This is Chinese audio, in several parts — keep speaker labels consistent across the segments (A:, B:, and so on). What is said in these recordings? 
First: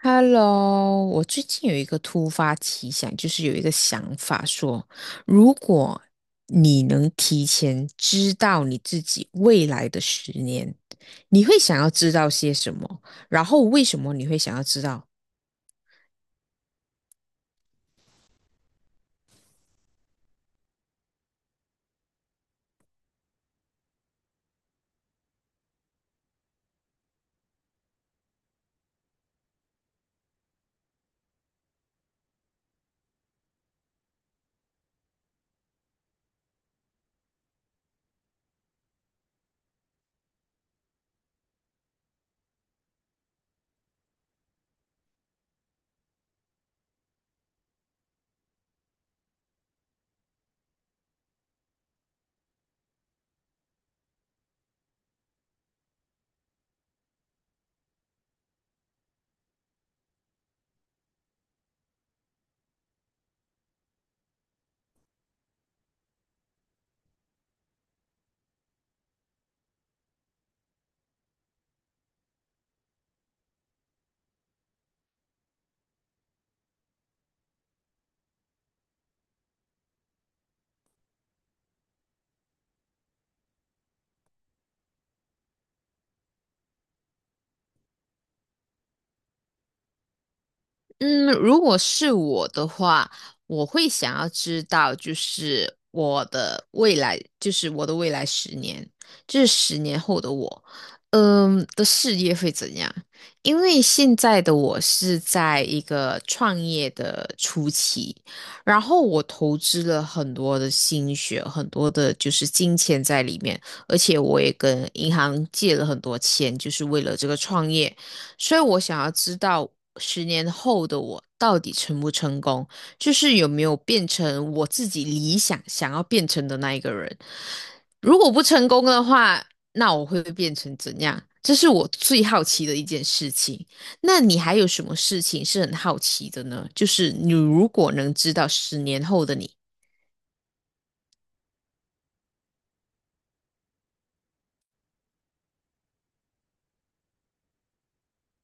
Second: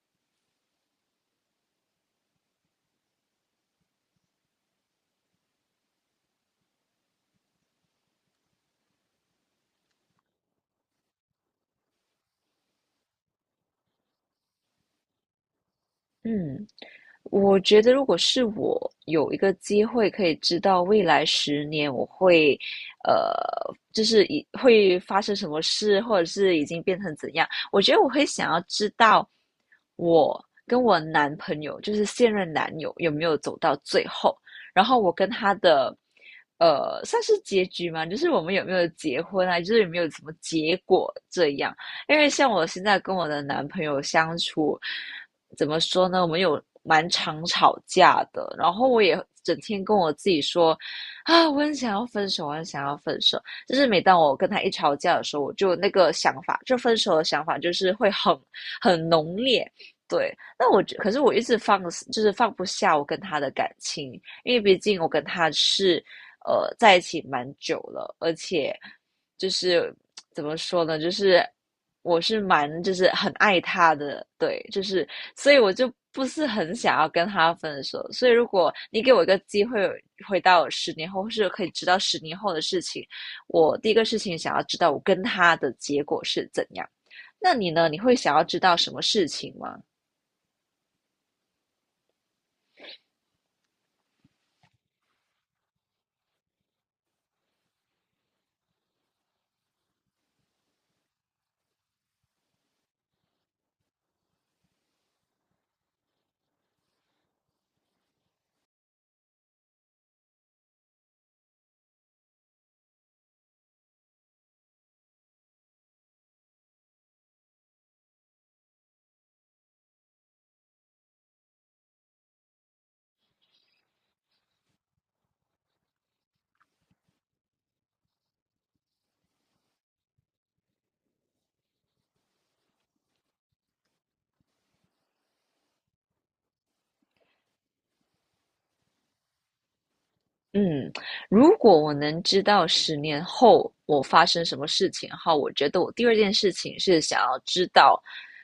A: Hello，我最近有一个突发奇想，就是有一个想法说，如果你能提前知道你自己未来的十年，你会想要知道些什么？然后为什么你会想要知道？
B: 嗯，我觉得如果是我有一个机会可以知道未来十年我会，呃，就是以会发生什么事，或者是已经变成怎样，我觉得我会想要知道我跟我男朋友，就是现任男友有没有走到最后，然后我跟他的，算是结局嘛，就是我们有没有结婚啊，就是有没有什么结果这样，因为像我现在跟我的男朋友相处。怎么说呢？我们有蛮常吵架的，然后我也整天跟我自己说，啊，我很想要分手，我很想要分手。就是每当我跟他一吵架的时候，我就那个想法，就分手的想法，就是会很浓烈。对，那可是我一直放，就是放不下我跟他的感情，因为毕竟我跟他是在一起蛮久了，而且就是怎么说呢？就是我是蛮就是很爱他的，对，就是所以我就不是很想要跟他分手。所以如果你给我一个机会回到十年后，或是可以知道十年后的事情，我第一个事情想要知道我跟他的结果是怎样。那你呢？你会想要知道什么事情吗？
A: 嗯，如果是我的话，我会想要知道，就是我的未来，就是我的未来十年，就是十年后的我，的事业会怎样？因为现在的我是在一个创业的初期，然后我投资了很多的心血，很多的就是金钱在里面，而且我也跟银行借了很多钱，就是为了这个创业。所以我想要知道十年后的我到底成不成功，就是有没有变成我自己理想想要变成的那一个人。如果不成功的话，那我会变成怎样？这是我最好奇的一件事情。那你还有什么事情是很好奇的呢？就是你如果能知道十年后的你，
B: 嗯，如果我能知道十年后我发生什么事情的话我觉得我第二件事情是想要知道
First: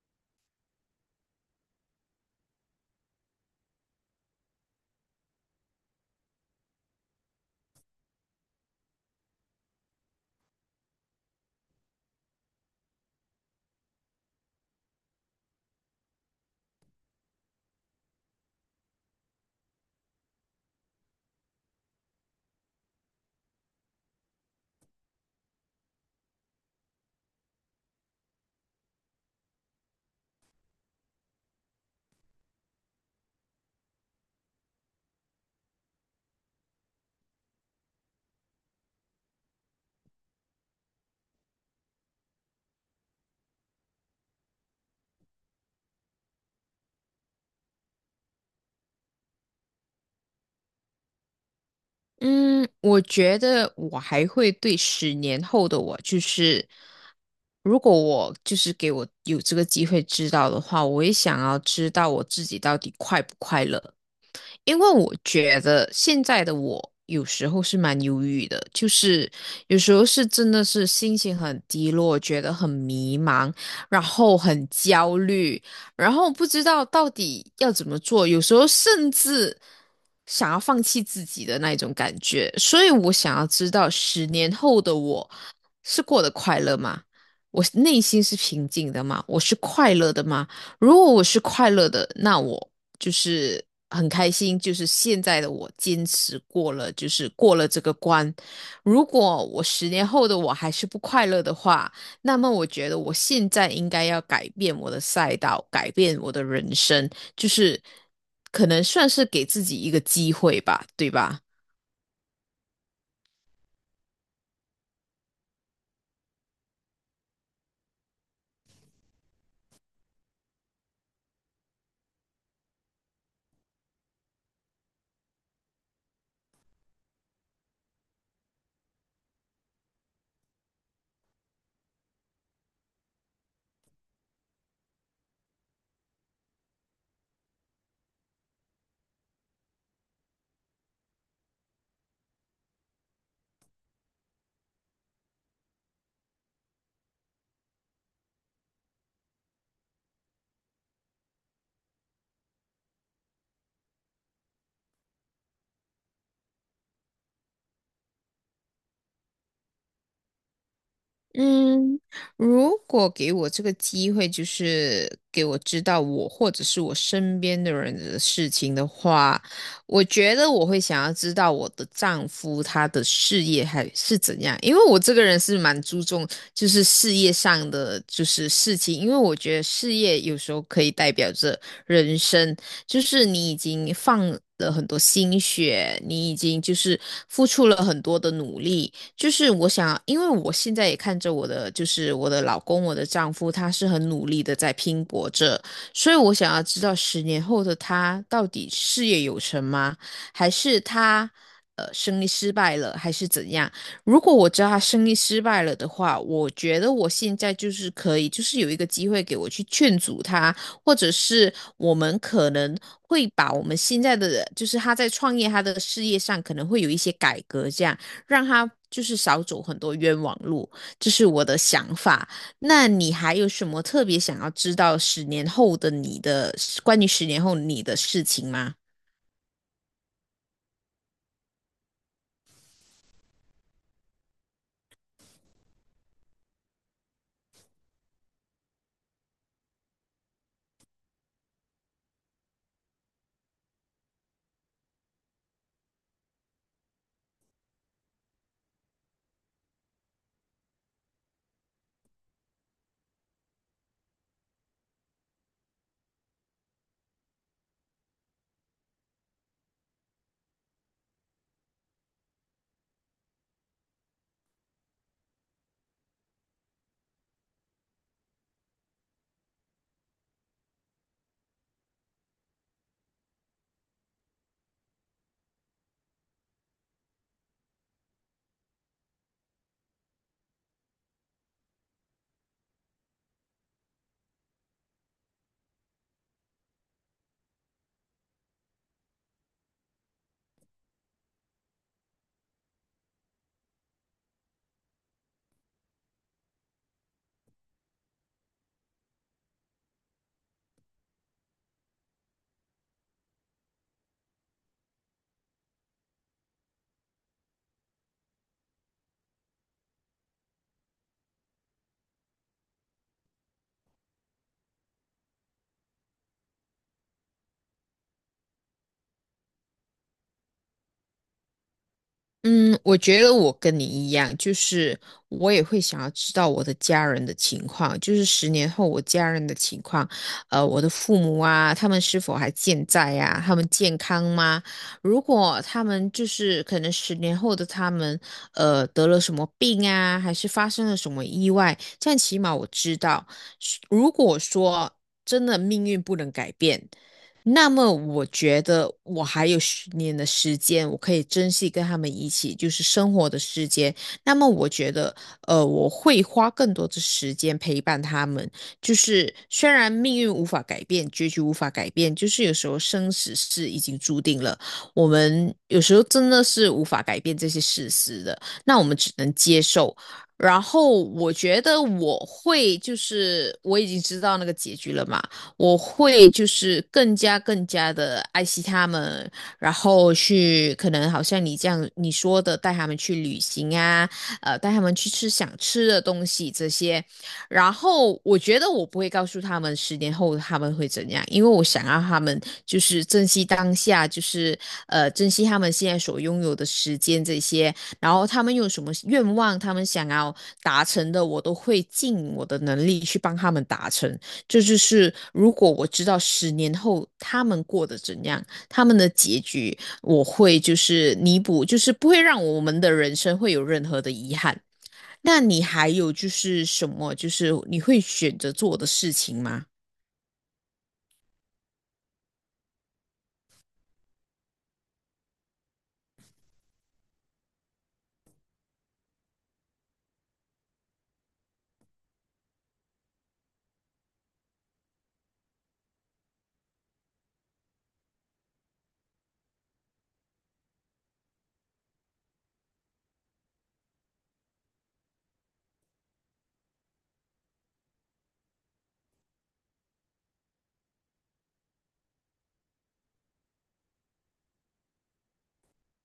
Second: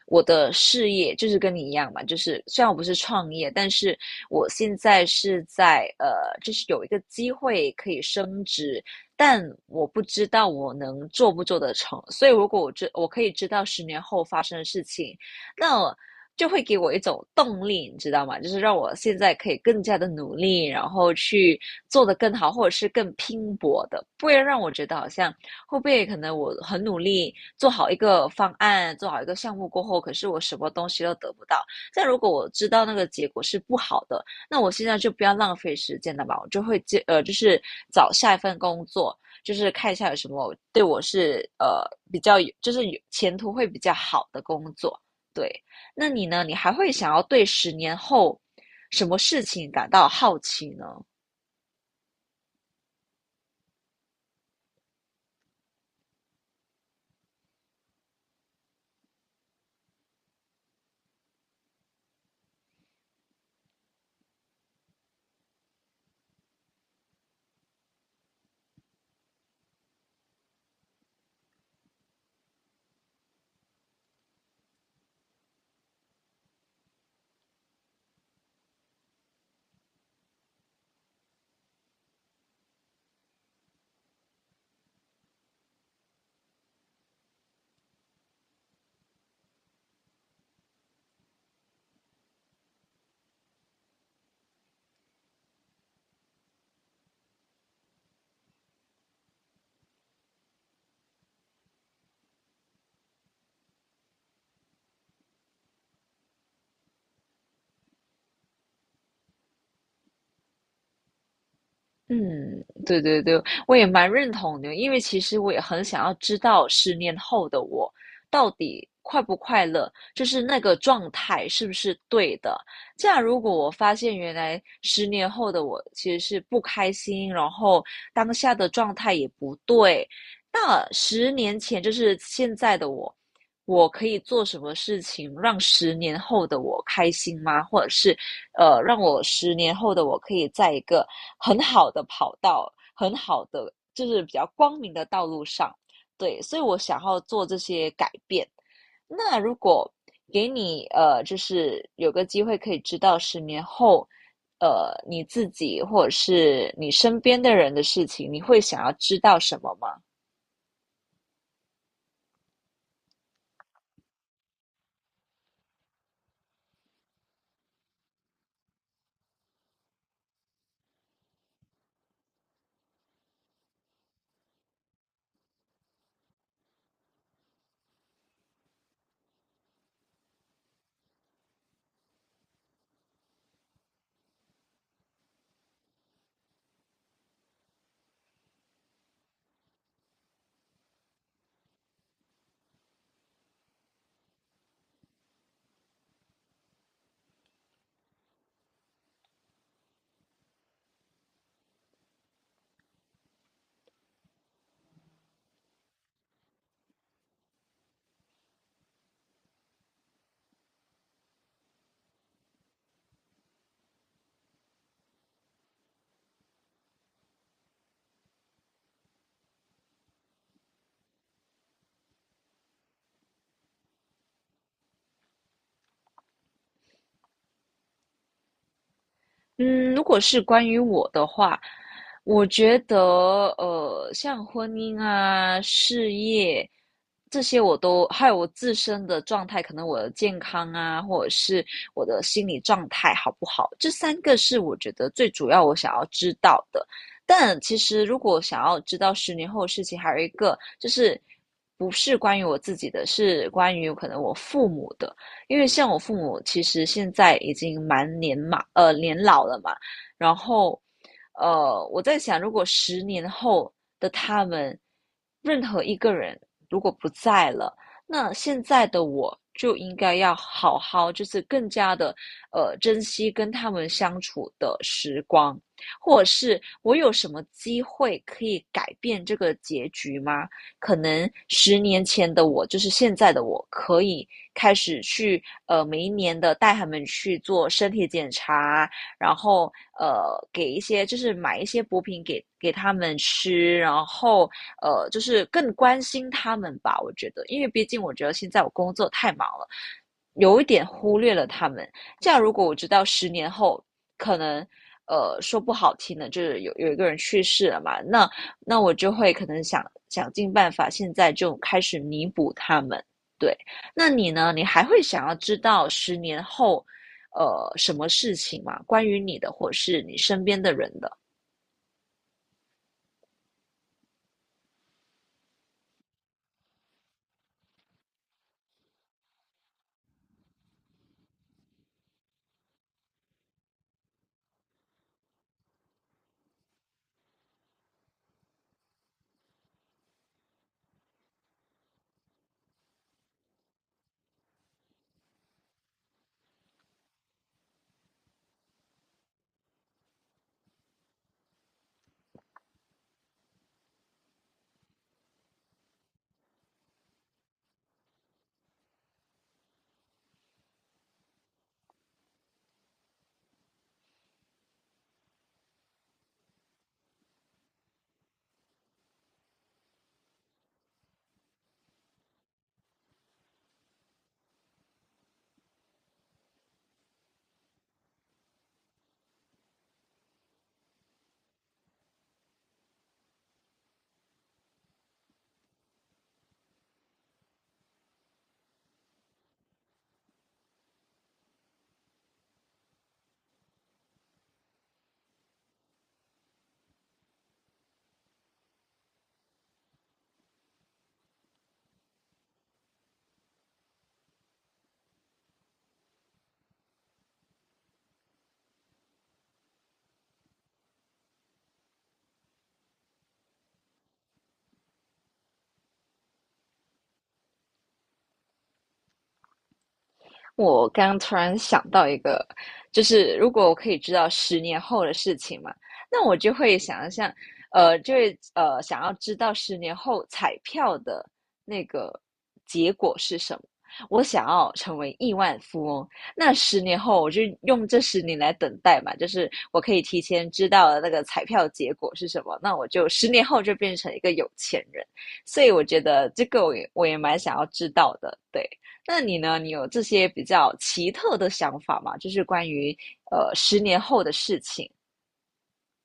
B: 我的事业，就是跟你一样嘛，就是虽然我不是创业，但是我现在是在就是有一个机会可以升职，但我不知道我能做不做得成，所以如果我可以知道十年后发生的事情，那就会给我一种动力，你知道吗？就是让我现在可以更加的努力，然后去做得更好，或者是更拼搏的，不会让我觉得好像会不会可能我很努力做好一个方案，做好一个项目过后，可是我什么东西都得不到。但如果我知道那个结果是不好的，那我现在就不要浪费时间了吧，我就会就是找下一份工作。就是看一下有什么对我是比较有，就是有前途会比较好的工作，对。那你呢？你还会想要对十年后什么事情感到好奇呢？
A: 嗯，我觉得我还会对十年后的我，就是如果我就是给我有这个机会知道的话，我也想要知道我自己到底快不快乐。因为我觉得现在的我有时候是蛮忧郁的，就是有时候是真的是心情很低落，觉得很迷茫，然后很焦虑，然后不知道到底要怎么做，有时候甚至想要放弃自己的那一种感觉。所以我想要知道，十年后的我是过得快乐吗？我内心是平静的吗？我是快乐的吗？如果我是快乐的，那我就是很开心，就是现在的我坚持过了，就是过了这个关。如果我十年后的我还是不快乐的话，那么我觉得我现在应该要改变我的赛道，改变我的人生，就是可能算是给自己一个机会吧，对吧？
B: 嗯，对对对，我也蛮认同的，因为其实我也很想要知道十年后的我到底快不快乐，就是那个状态是不是对的。这样，如果我发现原来十年后的我其实是不开心，然后当下的状态也不对，那十年前就是现在的我，我可以做什么事情让十年后的我开心吗？或者是让我十年后的我可以在一个很好的跑道、很好的就是比较光明的道路上。对，所以我想要做这些改变。那如果给你就是有个机会可以知道十年后，你自己或者是你身边的人的事情，你会想要知道什么吗？
A: 嗯，如果给我这个机会，就是给我知道我或者是我身边的人的事情的话，我觉得我会想要知道我的丈夫他的事业还是怎样，因为我这个人是蛮注重就是事业上的就是事情，因为我觉得事业有时候可以代表着人生，就是你已经放了很多心血，你已经就是付出了很多的努力。就是我想，因为我现在也看着我的，就是我的老公，我的丈夫，他是很努力的在拼搏着，所以我想要知道十年后的他到底事业有成吗？还是他生意失败了，还是怎样？如果我知道他生意失败了的话，我觉得我现在就是可以，就是有一个机会给我去劝阻他，或者是我们可能会把我们现在的，就是他在创业他的事业上可能会有一些改革，这样。让他就是少走很多冤枉路，这是我的想法。那你还有什么特别想要知道十年后的你的关于十年后你的事情吗？
B: 嗯，如果是关于我的话，我觉得像婚姻啊、事业这些，我都还有我自身的状态，可能我的健康啊，或者是我的心理状态好不好，这3个是我觉得最主要我想要知道的。但其实如果想要知道十年后的事情，还有一个就是不是关于我自己的，是关于可能我父母的。因为像我父母其实现在已经蛮年老了嘛然后，我在想，如果十年后的他们，任何一个人如果不在了，那现在的我就应该要好好，就是更加的，珍惜跟他们相处的时光，或者是我有什么机会可以改变这个结局吗？可能十年前的我，就是现在的我，可以开始去每一年的带他们去做身体检查，然后给一些就是买一些补品给他们吃，然后就是更关心他们吧。我觉得，因为毕竟我觉得现在我工作太忙了，有一点忽略了他们。这样如果我知道十年后可能。说不好听的，就是有一个人去世了嘛，那我就会可能想尽办法，现在就开始弥补他们。对，那你呢？你还会想要知道十年后，什么事情吗？关于你的，或是你身边的人的？
A: 嗯，我觉得我跟你一样，就是我也会想要知道我的家人的情况，就是十年后我家人的情况，我的父母啊，他们是否还健在呀、他们健康吗？如果他们就是可能十年后的他们，得了什么病啊，还是发生了什么意外，这样起码我知道。是如果说真的命运不能改变，那么我觉得我还有十年的时间，我可以珍惜跟他们一起就是生活的时间。那么我觉得，我会花更多的时间陪伴他们。就是虽然命运无法改变，结局无法改变，就是有时候生死是已经注定了，我们有时候真的是无法改变这些事实的，那我们只能接受。然后我觉得我会就是我已经知道那个结局了嘛。我会就是更加更加的爱惜他们，然后去可能好像你这样你说的，带他们去旅行啊，带他们去吃想吃的东西这些。然后我觉得我不会告诉他们十年后他们会怎样，因为我想让他们就是珍惜当下，就是珍惜他们现在所拥有的时间这些。然后他们有什么愿望，他们想要达成的，我都会尽我的能力去帮他们达成。这就是如果我知道十年后他们过得怎样，他们的结局，我会就是弥补，就是不会让我们的人生会有任何的遗憾。那你还有就是什么，就是你会选择做的事情吗？
B: 我刚突然想到一个，就是如果我可以知道十年后的事情嘛，那我就会想象，就会想要知道十年后彩票的那个结果是什么。我想要成为亿万富翁，那十年后我就用这十年来等待嘛，就是我可以提前知道那个彩票结果是什么，那我就十年后就变成一个有钱人。所以我觉得这个我也蛮想要知道的，对。那你呢？你有这些比较奇特的想法吗？就是关于十年后的事情。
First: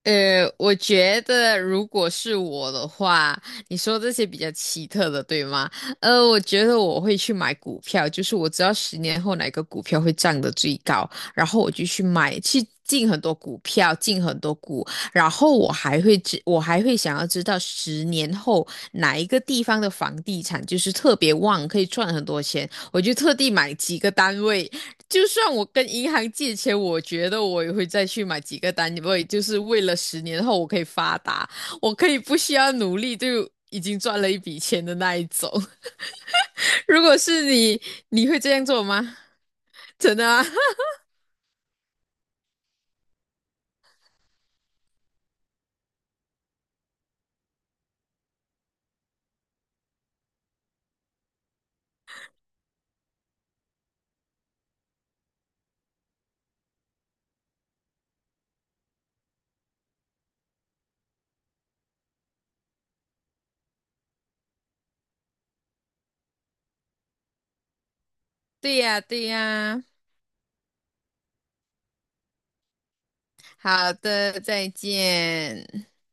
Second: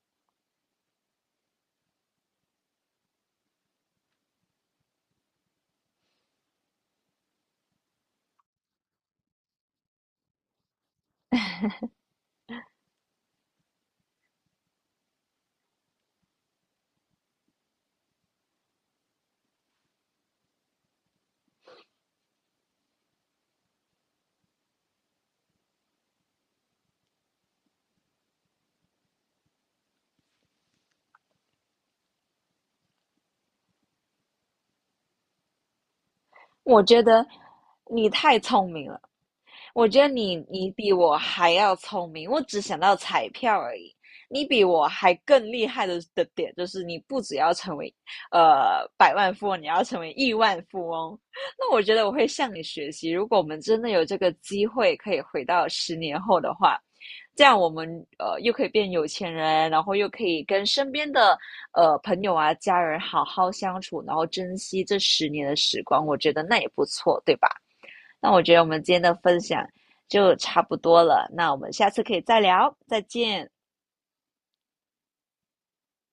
A: 我觉得如果是我的话，你说这些比较奇特的，对吗？我觉得我会去买股票，就是我知道十年后哪个股票会涨得最高，然后我就去买，去进很多股票，进很多股，然后我还会想要知道十年后哪一个地方的房地产就是特别旺，可以赚很多钱，我就特地买几个单位，就算我跟银行借钱，我觉得我也会再去买几个单位，因为就是为了十年后我可以发达，我可以不需要努力就已经赚了一笔钱的那一种。
B: 我
A: 如
B: 觉
A: 果
B: 得
A: 是你，
B: 你
A: 你
B: 太
A: 会这样
B: 聪
A: 做
B: 明了，
A: 吗？
B: 我觉得
A: 真的
B: 你
A: 啊？
B: 你 比我还要聪明，我只想到彩票而已。你比我还更厉害的点就是，你不只要成为百万富翁，你要成为亿万富翁。那我觉得我会向你学习。如果我们真的有这个机会可以回到十年后的话，这样我们又可以变有钱人，然后又可以跟身边的朋友啊、家人好好相处，然后珍惜这十年的时光。我觉得那也不错，对吧？那我觉得我
A: 对
B: 们今
A: 呀，
B: 天的
A: 对
B: 分享
A: 呀。
B: 就差不多了，那我们下次可以再聊，再见。
A: 好的，再见。